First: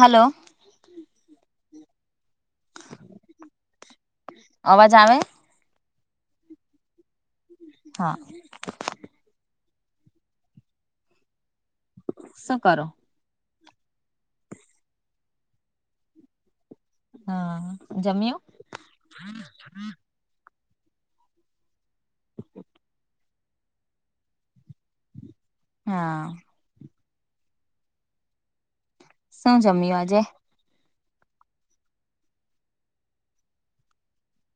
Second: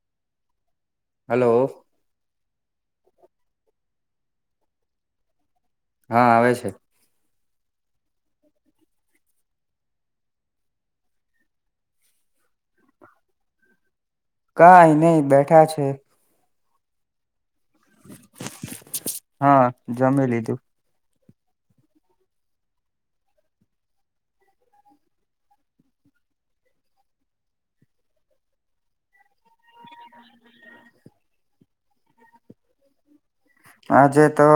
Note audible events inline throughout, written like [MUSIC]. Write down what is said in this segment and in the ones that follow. Hello. Hello. અવાજ આવે. હા આવે છે. હા. શું કરો. કઈ નહી બેઠા છે. હા જમ્યું. હા [UNINTELLIGIBLE] લીધું. હા. શું જમ્યું આજે. આજે તો.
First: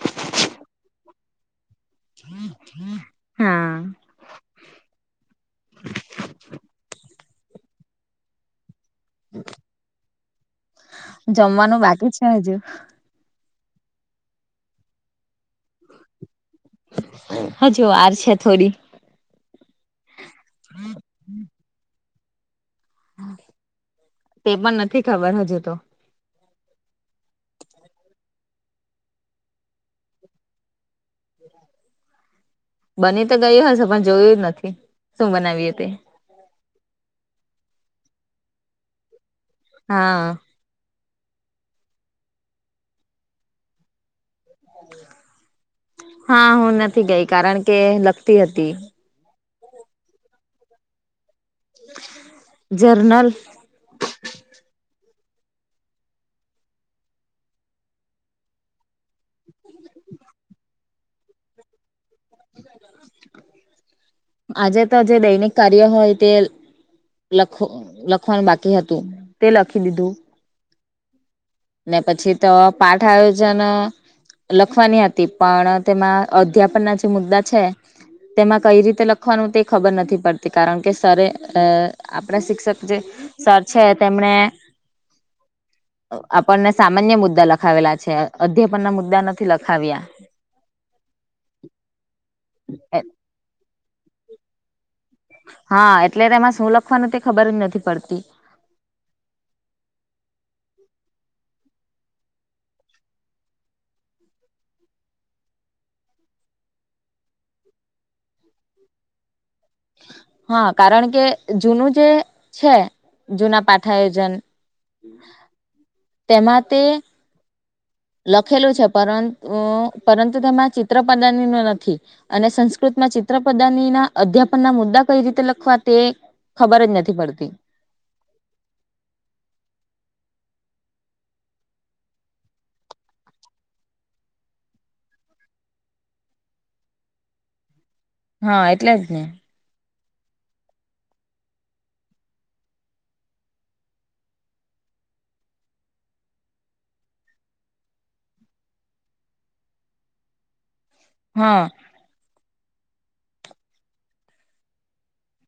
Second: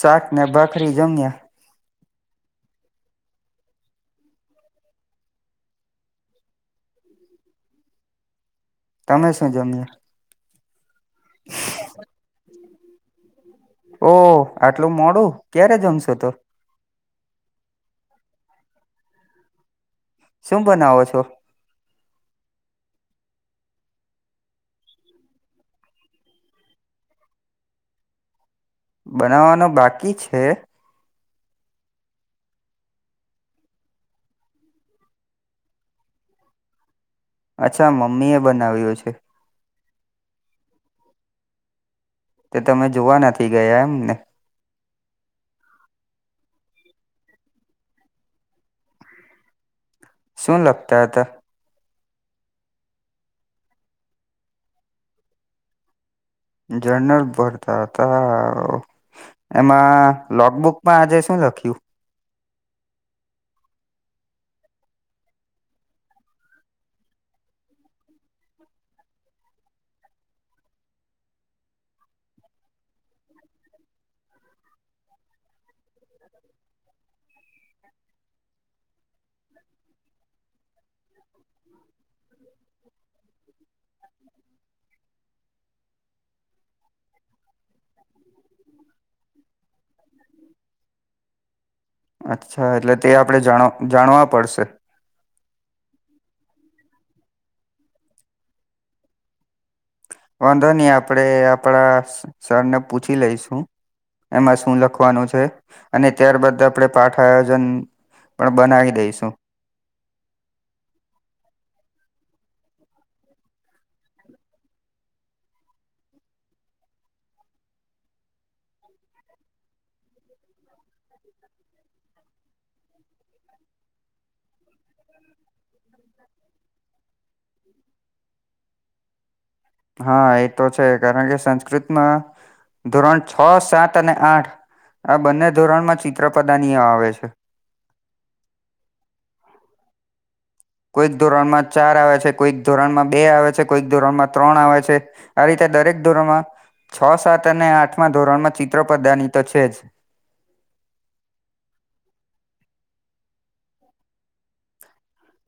શાકને [UNINTELLIGIBLE] જમ્યા. [INAUDIBLE] હા તમે શું જમ્યા. જમાનું બાકી છે, હજુ. ઓ આટલું મોડું ક્યારે જમશો તો. હજુ વાર છે, થોડી. શું બનાવો છો. તે પણ નથી ખબર હજુ તો. [INAUDIBLE] બનાવવાનો બાકી છે. બની તો ગયુ હશે પણ જોયું ય નથી શું બનાવીએ તે. અચ્છા મમ્મી એ બનાવ્યું છે. હા. તે તમે જોવા નથી ગયા એમ ને. [UNINTELLIGIBLE] હા હું નથી ગઈ કારણ કે લગતી હતી. [UNINTELLIGIBLE] હતા. જર્નલ. જર્નલ ભરતા હતા. એમાં લોગબુકમાં આજે શું લખ્યું. આજે તો જે દૈનિક કાર્ય હોય તે. લખુ લખવાનું બાકી હતું તે લખી દીધું. ને પછી તો પાઠ આયોજન. લખવાની હતી પણ તેમાં અધ્યાપન ના જે મુદ્દા છે તેમાં કઈ રીતે લખવાનું તે ખબર નથી પડતી કારણ કે સરરે અ આપણા શિક્ષક જે સર છે તેમણે આપણને સામાન્ય મુદ્દા લખાવેલા છે અધ્યાપન ના મુદ્દા નથી લખાવ્યા. અચ્છા એટલે તે આપણે જાણ જાણવા પડશે. હા એટલે તેમાં શું લખવાનું તે ખબર જ નથી પડતી. વાંધો નહી આપડે આપડા સર ને પૂછી લઈશું. એમાં શું લખવાનું છે અને ત્યારબદ આપણેે પાઠ આયોજન પણ બનાવી દઈશું. હા કારણ કે જૂનું જે છે. જૂના પાઠ આયોજન તેમાં તે લખેલું છે પરુ પરંતુ તેમાં ચિત્રપદની ન નથી. અને સંસ્કૃતમાં ચિત્રપદાની ના અધ્યાપન ના મુદ્દા કઈ રીતે લખવા તે ખબર જ નથી પડતી. હા એ તો છે કારણ કે સંસ્કૃતમાં ધોરણ છ, સાત અને આઠ આ બંને ધોરણમાં ચિત્રપદાનીઓ આવે છે. હા એટલે જ ને. કોઈક ધોરણમાં ચાર આવે છે કોઈક ધોરણમાં બે આવે છે કોઈક ધોરણમાં ત્રણ આવે છે. આ રીતે દરેક ધોરણમાં છ, સાત અને આઠમા ધોરણમાં ચિત્રપદાની તો છે જ. હા.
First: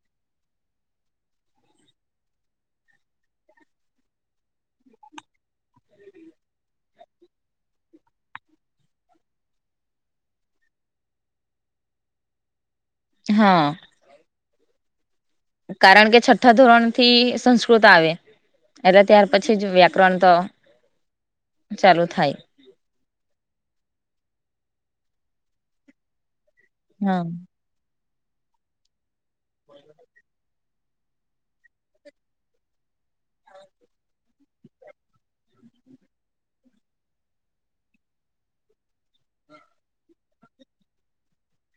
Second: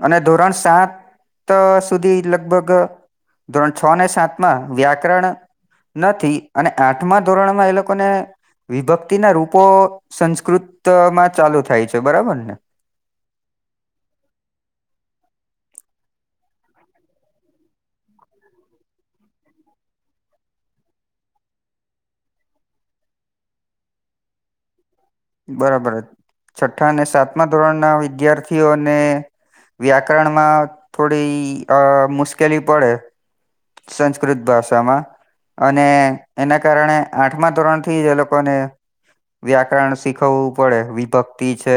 અને ધોરણ સાત સુધી લગભગ ધોરણ છ ને સાત માં વ્યાકરણ નથી અને આઠમા ધોરણમાં એ લોકોને વિભક્તિ ના રૂપો સંસ્કૃતમાં ચાલુ થાય છે બરાબર ને. હા. કારણ કે છઠ્ઠા ધોરણ થી સંસ્કૃત આવે. એટલે ત્યાર પછી જ વ્યાકરણ તો ચાલુ થાય. બરાબર છઠ્ઠાને હા સાતમા ધોરણ ના વિદ્યાર્થીઓને વ્યાકરણ માં થોડી અ મુશ્કેલી પડે સંસ્કૃત ભાષામાં. અને એના કારણે આઠમા ધોરણ થી જ એ લોકોને વ્યાકરણ શીખવવું પડે વિભક્તિ છે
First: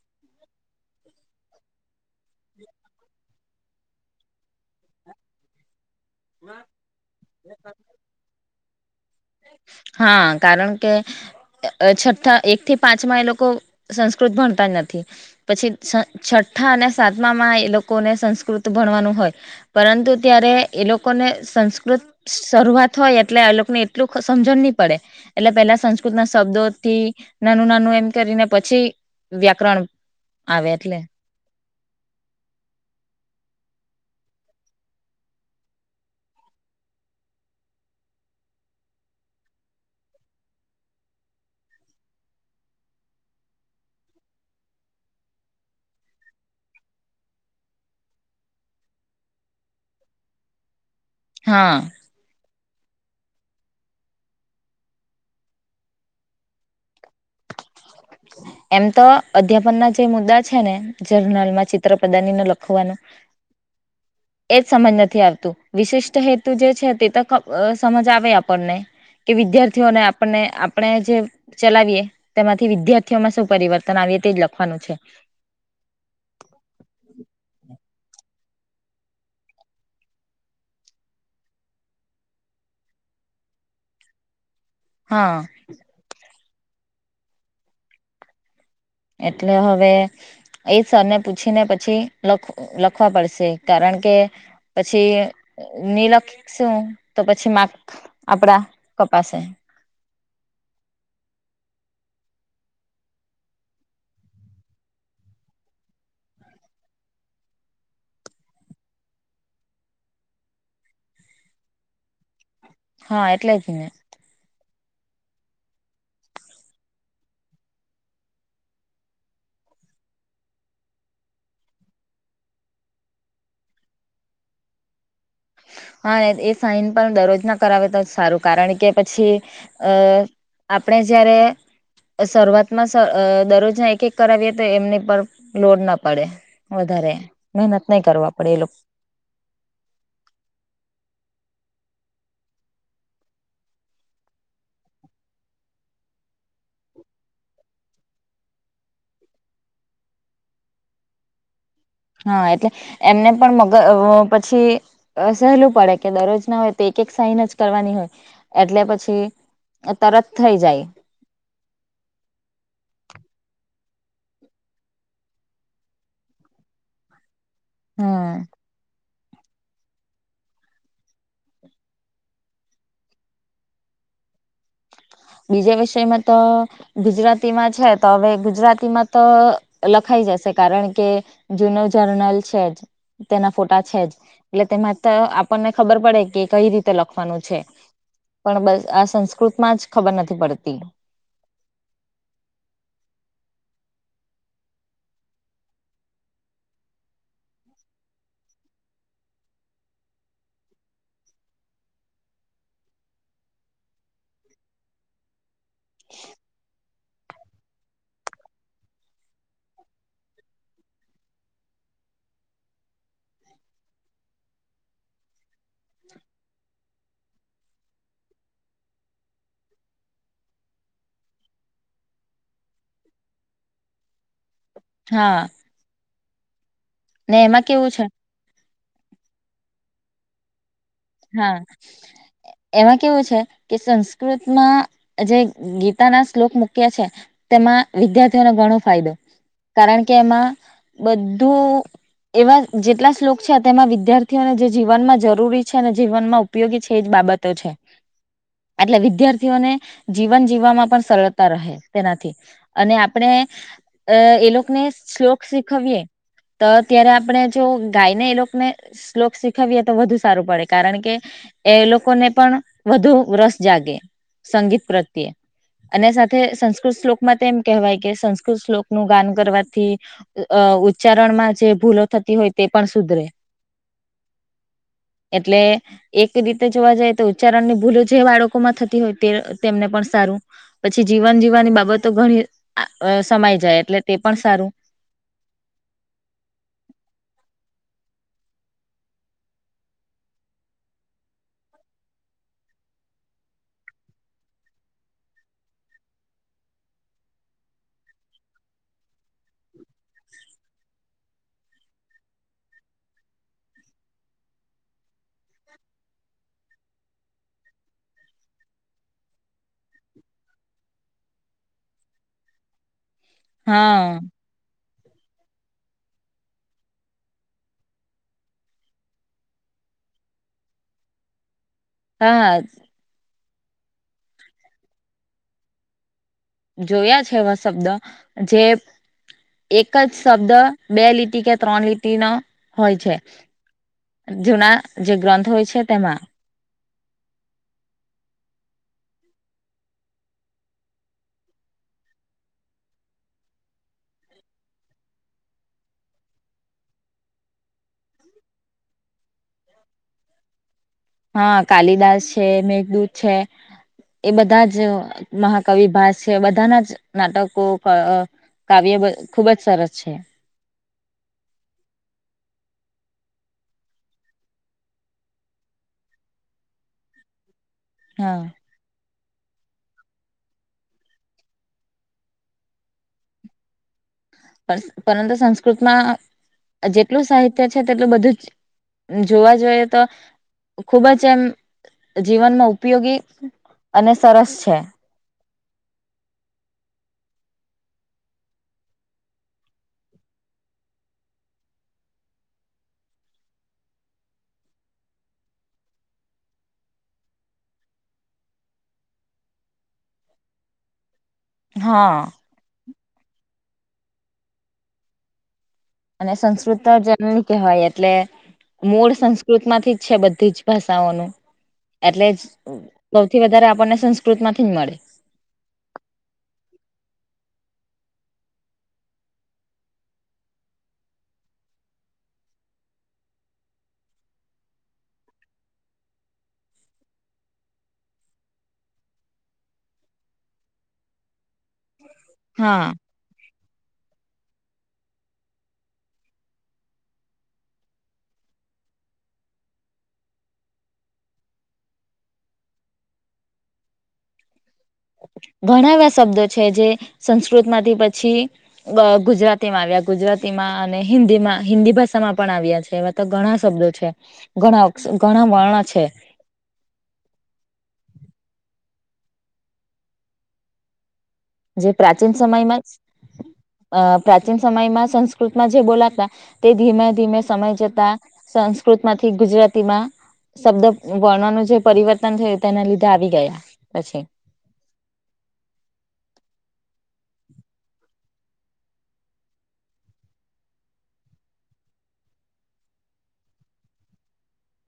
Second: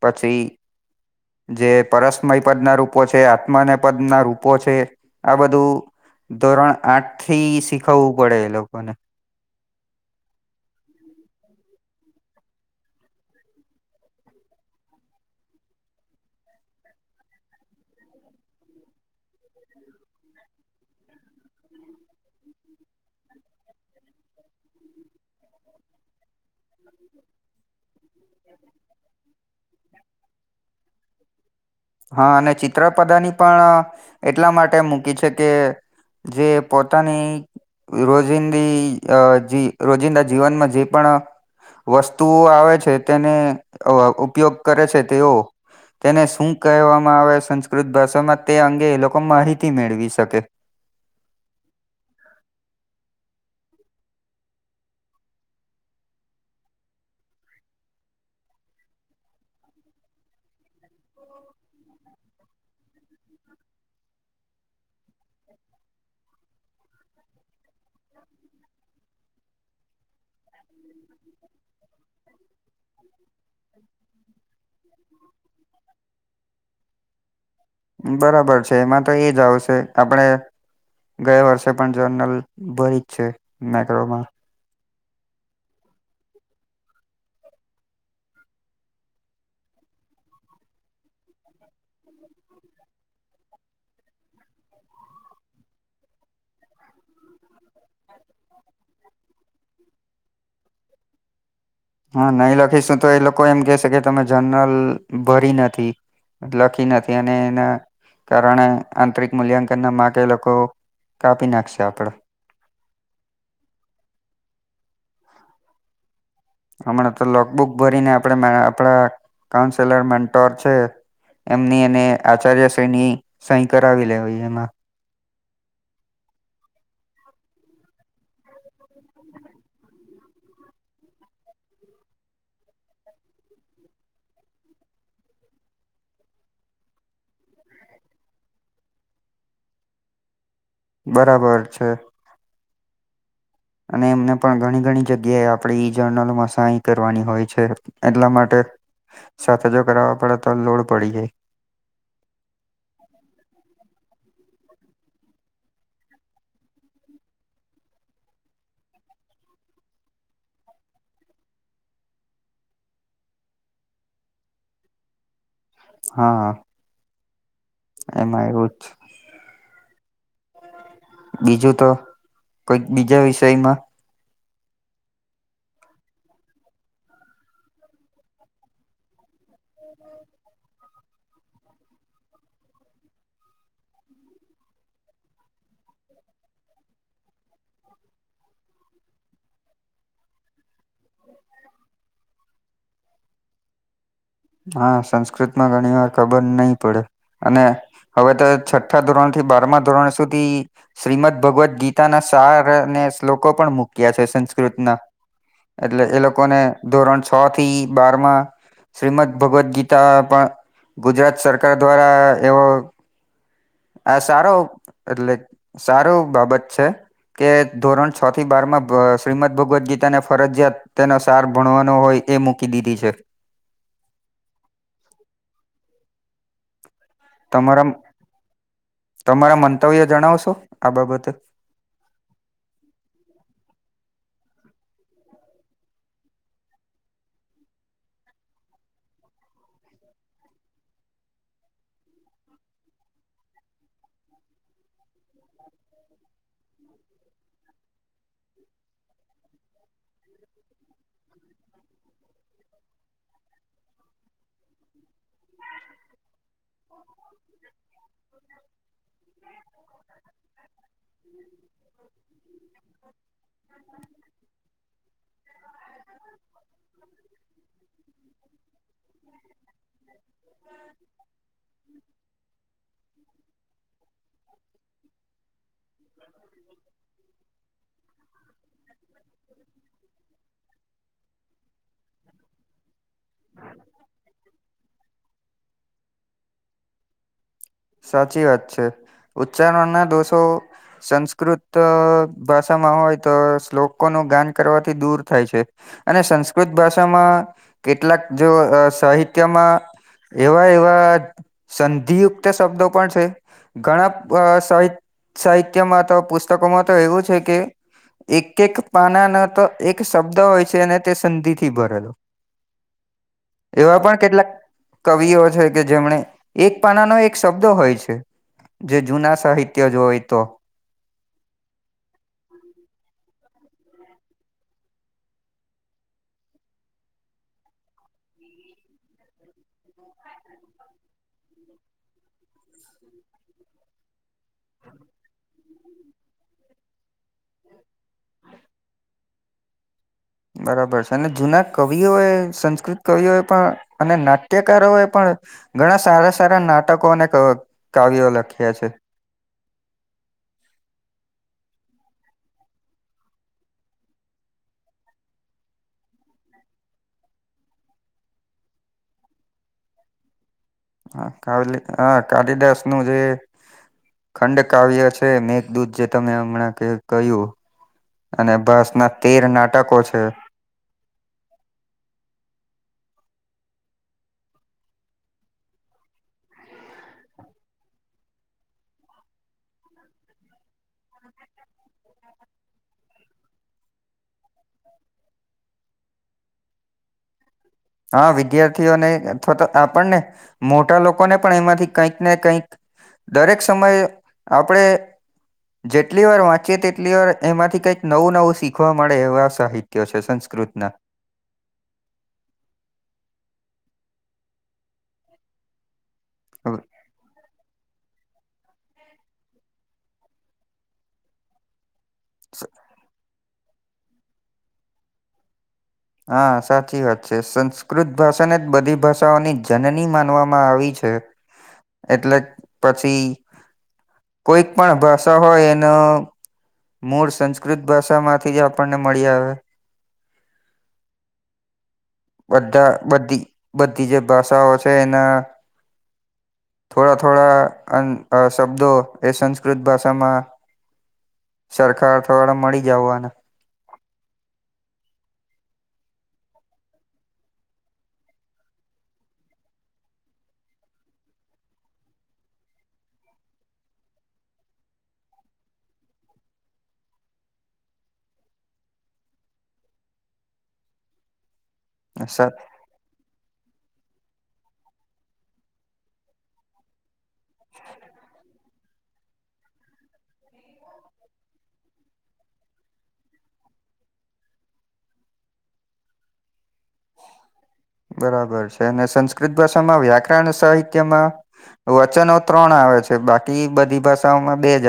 પછી. જે પરસ્મય પદ ના રૂપો છે આત્માને પદ ના રૂપો છે. આ બધું ધોરણ આઠથી શીખવવું પડે એ લોકોને. હા કારણ કે છઠ્ઠા એક થી પાંચમાં એ લોકો સંસ્કૃત ભણતા જ નથી. પછી છ છઠ્ઠા અને સાતમામાં એ લોકોને સંસ્કૃત ભણવાનું હોય. પરંતુ ત્યારે એ લોકોને સંસ્કૃત શરૂઆત હોય એટલે આ લોકોને એટલું સમજણ નહી પડે. એટલે પેલા સંસ્કૃત ના શબ્દોથી નાનું નાનું એમ કરીને પછી વ્યાકરણ આવે એટલે. હા અને ચિત્રપદાની પણ એટલા માટે મૂકી છે કે જે પોતાની રોજિંદી રોજિંદા જીવનમાં જે પણ વસ્તુઓ આવે છે તેને ઉપયોગ કરે છે તેઓ તેને શું કહેવામાં આવે સંસ્કૃત ભાષામાં તે અંગે એ લોકો માહિતી મેળવી શકે હા એમ તો અધ્યાપન ના જે મુદ્દા છે ને જર્નલમાં ચિત્ર પ્રદાનીને લખવાનું [INAUDIBLE] એજ સમજ નથી આવતું વિશિષ્ટ હેતુ જે છે તે તો સમજ આવે આપણને કે વિદ્યાર્થીઓને આપણને આપણે જે ચલાવીએ તેમાંથી વિદ્યાર્થીઓમાં શું પરિવર્તન આવીએ તે જ લખવાનું છે બરાબર છે એમાં તો એ જ આવશે આપડે ગયા વર્ષે પણ જર્નલ ભરી જ છે મેક્રોમાં હા એટલે હવે એ સરને પૂછીને પછી લખ લખવા પડશે કારણ કે પછી ની લખી શું તો પછી મા આપડા કપશે હા નહી લખીશું તો એ લોકો એમ કેસે કે તમે જનરલ ભરી નથી લખી નથી અને એના કારણે આંતરિક મૂલ્યાંકન ના માગ લોકો કાપી નાખશે આપણે હા એટલે ને હમણાં તો લોકબુક ભરીને આપ આપડા કાઉન્સેલર મેન્ટોર છે એમની એને આચાર્યશ્રીની સહી કરાવી લેવી એમાં હા ને એ સાઇન પણ દરરોજ ના કરાવે તો જ સારું કારણ કે પછી અ આપણે જ્યારે શરૂઆતમાં દરરોજના એક એક કરાવીએ તો એમની પર લોડ ના પડે વધારે મહેનત નહી કરવા પડે એ લોકો બરાબર છે અને એમને પણ ઘણી ઘણી જગ્યાએ આપણે ઈ જર્નલોમાં સાય કરવાની હોય છે એટલા માટે સાથે જો કરાવવા પડે તો લોડ પડી જાય હા એટલે એમને પણ મગર પછી સહેલું પડે કે દરરોજ ના હોય તો એક એક સાઈન જ કરવાની હોય એટલે પછી તરત થઈ જાય હા હમ એમાં એવું જ બીજું તો કોઈક બીજા વિષયમાં બીજા વિષયમાં તો ગુજરાતીમાં છે તો હવે ગુજરાતીમાં તો લખાઈ જશે કારણ કે જૂનો જર્નલ છે જ તેના ફોટા છે જ એટલે તેમાં આપણને ખબર પડે કે કઈ રીતે લખવાનું છે પણ બસ આ સંસ્કૃત માં જ ખબર નથી પડતી હા સંસ્કૃત માં ઘણી વાર ખબર નહી પડે અને હવે તો છઠ્ઠા ધોરણ થી બારમા ધોરણ સુધી શ્રીમદ ભગવદ ગીતાના સારાને શ્લોકો પણ મુૂક્યા છે સંસ્કૃતના એટલે એ લોકોને ધોરણ છ થી બાર માં શ્રીમદ ભગવદ્ ગીતા પણ ગુજરાત સરકાર દ્વારા એવો આ સારો એટલે સારું બાબત છે કે ધોરણ છ થી બાર માં શ્રીમદ ભગવદ્ ગીતાને ફરજયાત તેનો સાર ભણવાનો હોય એ મૂકી દીધી છે. હા ને એમાં તમારા કેવું છે તમારા મંતવ્ય જણાવશો આ બાબતે હા એમાં કેવું છે કે સંસ્કૃતમાં જે ગીતા ના શ્લોક મૂક્યા છે. તેમાં વિદ્યાર્થીઓને ઘણો ફાયદો કારણ કે એમાં. બધું એવા જેટલા શ્લોક છે તેમાં વિદ્યાર્થીઓને જે જીવનમાં જરૂરી. છે ને જીવનમાં ઉપયોગી છે એ જ બાબતો છે. એટલે વિદ્યાર્થીઓને જીવન જીવવામાં પણ સરળતા રહે તેનાથી. અને આપણે અ એ લોકને શ્લોક શીખવીએ. તો ત્યારે આપણે જો ગાયને એ લોકને શ્લોક શીખવીએ તો વધુ સા. પડે કારણ કે એ લોકોને પણ વધુ રસ જાગે. સંગીત પ્રત્યે. અને સાથે સંસ્કૃત શ્લોકમાં તો એમ કહેવાય કે સંસ્કૃત શ્લોક નું ગાન કરવાથી. અ ઉચ્ચારણ માં જે ભૂલો થતી હોય તે પણ સુધરે. [UNINTELLIGIBLE] એટલે. એક રીતે જોવા જાય તો ઉચ્ચારણ ની ભૂલો જે બાળકો માં થતી હોય તે તેમને પણ સારું. પછી જીવન જીવવાની બાબતો ઘણી સમાય જાય એટલે તે પણ સારું. સાચી વાત છે ઉચ્ચારણના દોષો. સંસ્કૃત ભાષામાં હોય તો શ્લોકોનું ગાન કરવાથી દૂર થાય છે. અને સંસ્કૃત ભાષામાં કેટલાક જો સાહિત્યમાં. એવા એવા સંધિયુક્ત શબ્દો પણ છે. ઘણા સાહ સાહિત્યમાં તો પુસ્તકોમાં તો એવું છે કે. એક એક પાના ન તો એક શબ્દ હોય છે અને તે સંધિથી ભરેલો. હા એવા પણ કેટલાક કવિઓ છે કે જેમને એક પાનાનો એક. શબ્દો હોય છે જે જૂના સાહિત્ય જો હોય તો. હા. જોયા છે એવા શબ્દ જે. એક જ શબ્દ બે લીટી કે ત્રણ લીટી નો હોય છે. જૂના જે ગ્રંથ હોય છે તેમાં. બરાબર છે અને જૂના કવિઓ એ સંસ્કૃત કવિઓ એ પણ. અને નાટ્યકારો એ પણ. ઘણા સારા સારા નાટકો અને કાવ્યો્ લખ્યા છે. હા કાલિદાસ છે મેઘદૂત છે. એ બધા જ મહાકવિભાસ છે બધાના જ નાટકો ક. કાવ્ય ખુબ જ સરસ છે. હ કાવલી હ કાલિદાસ નું જે. ખંડકાવ્ય છે મેઘદૂત જે તમે હમણાં કહ્યું. હા અને ભાસ ના તેર નાટકો છે. પરંતુ સંસ્કૃતમાં જેટલું સાહિત્ય છે તેટલું બધું જ. જોવા જોઈએ તો. ખુબ જ એમ જીવનમાં ઉપયોગી અને સરસ છે. હા વિદ્યાર્થીઓને અથવા તો આપણને મોટા લોકોને પણ એમાંથી કંઈક ને કંઈક. દરેક સમયે આપણેે. જેટલી વાર વાંચી તેટલી વાર એમાંથી કંઈક નવું નવું શીખવા મળે એવા સાહિ. ત્ય છે સંસ્કૃત ના. હા. અને હવે સંસ્કૃત જ. ન કહેવાય એટલે મૂળ સંસ્કૃત માંથી જ છે બધી જ ભાષાઓનું. એટલે જ સ સૌથી વધારે આપણને સંસ્કૃત માંથી જ મળે. હા સાચી વાત છે સંસ્કૃત ભાષાને જ બધી ભાષાઓની જનની માનવામાં આવી છે. એટલે પછી કોઈક પણ ભાષા હોય એનો. મૂળ સંસ્કૃત ભાષા માંથી જ આપણને મળી આવે. બધા હા. બધી બધી જે ભાષાઓ છે એના. થોડા થોડા શબ્દો એ સંસ્કૃત ભાષામાં. સરકાર દ્વારા મળી જાવને. ઘણા એવા શબ્દો છે જે સંસ્કૃત માંથી પછી. ગુજરાતી માં આવ્યા ગુજરાતીમાં અને હિન્દીમાં હિન્દી ભાષામાં પણ આવ્યા છે. ઘણા શબ્દો છે ઘણા અ ઘણા વર્ણ છે. જે પ્રાચીન સમયમાં જ. [INAUDIBLE] અ પ્રાચીન સમયમાં સંસ્કૃતમાં જે બોલાતા તે ધીમે ધીમે સમય જતા. સંસ્કૃત માંથી ગુજરાતી માં. શબ્દ વર્ણનું જે પરિવર્તન છે તેના લીધે આવી ગયા પછી. બરાબર છે અને સંસ્કૃત ભાષામાં વ્યાકરણ સાહિત્યમાં. વચનો ત્રણ આવે છે બાકી બધી ભાષાઓમાં બે જ.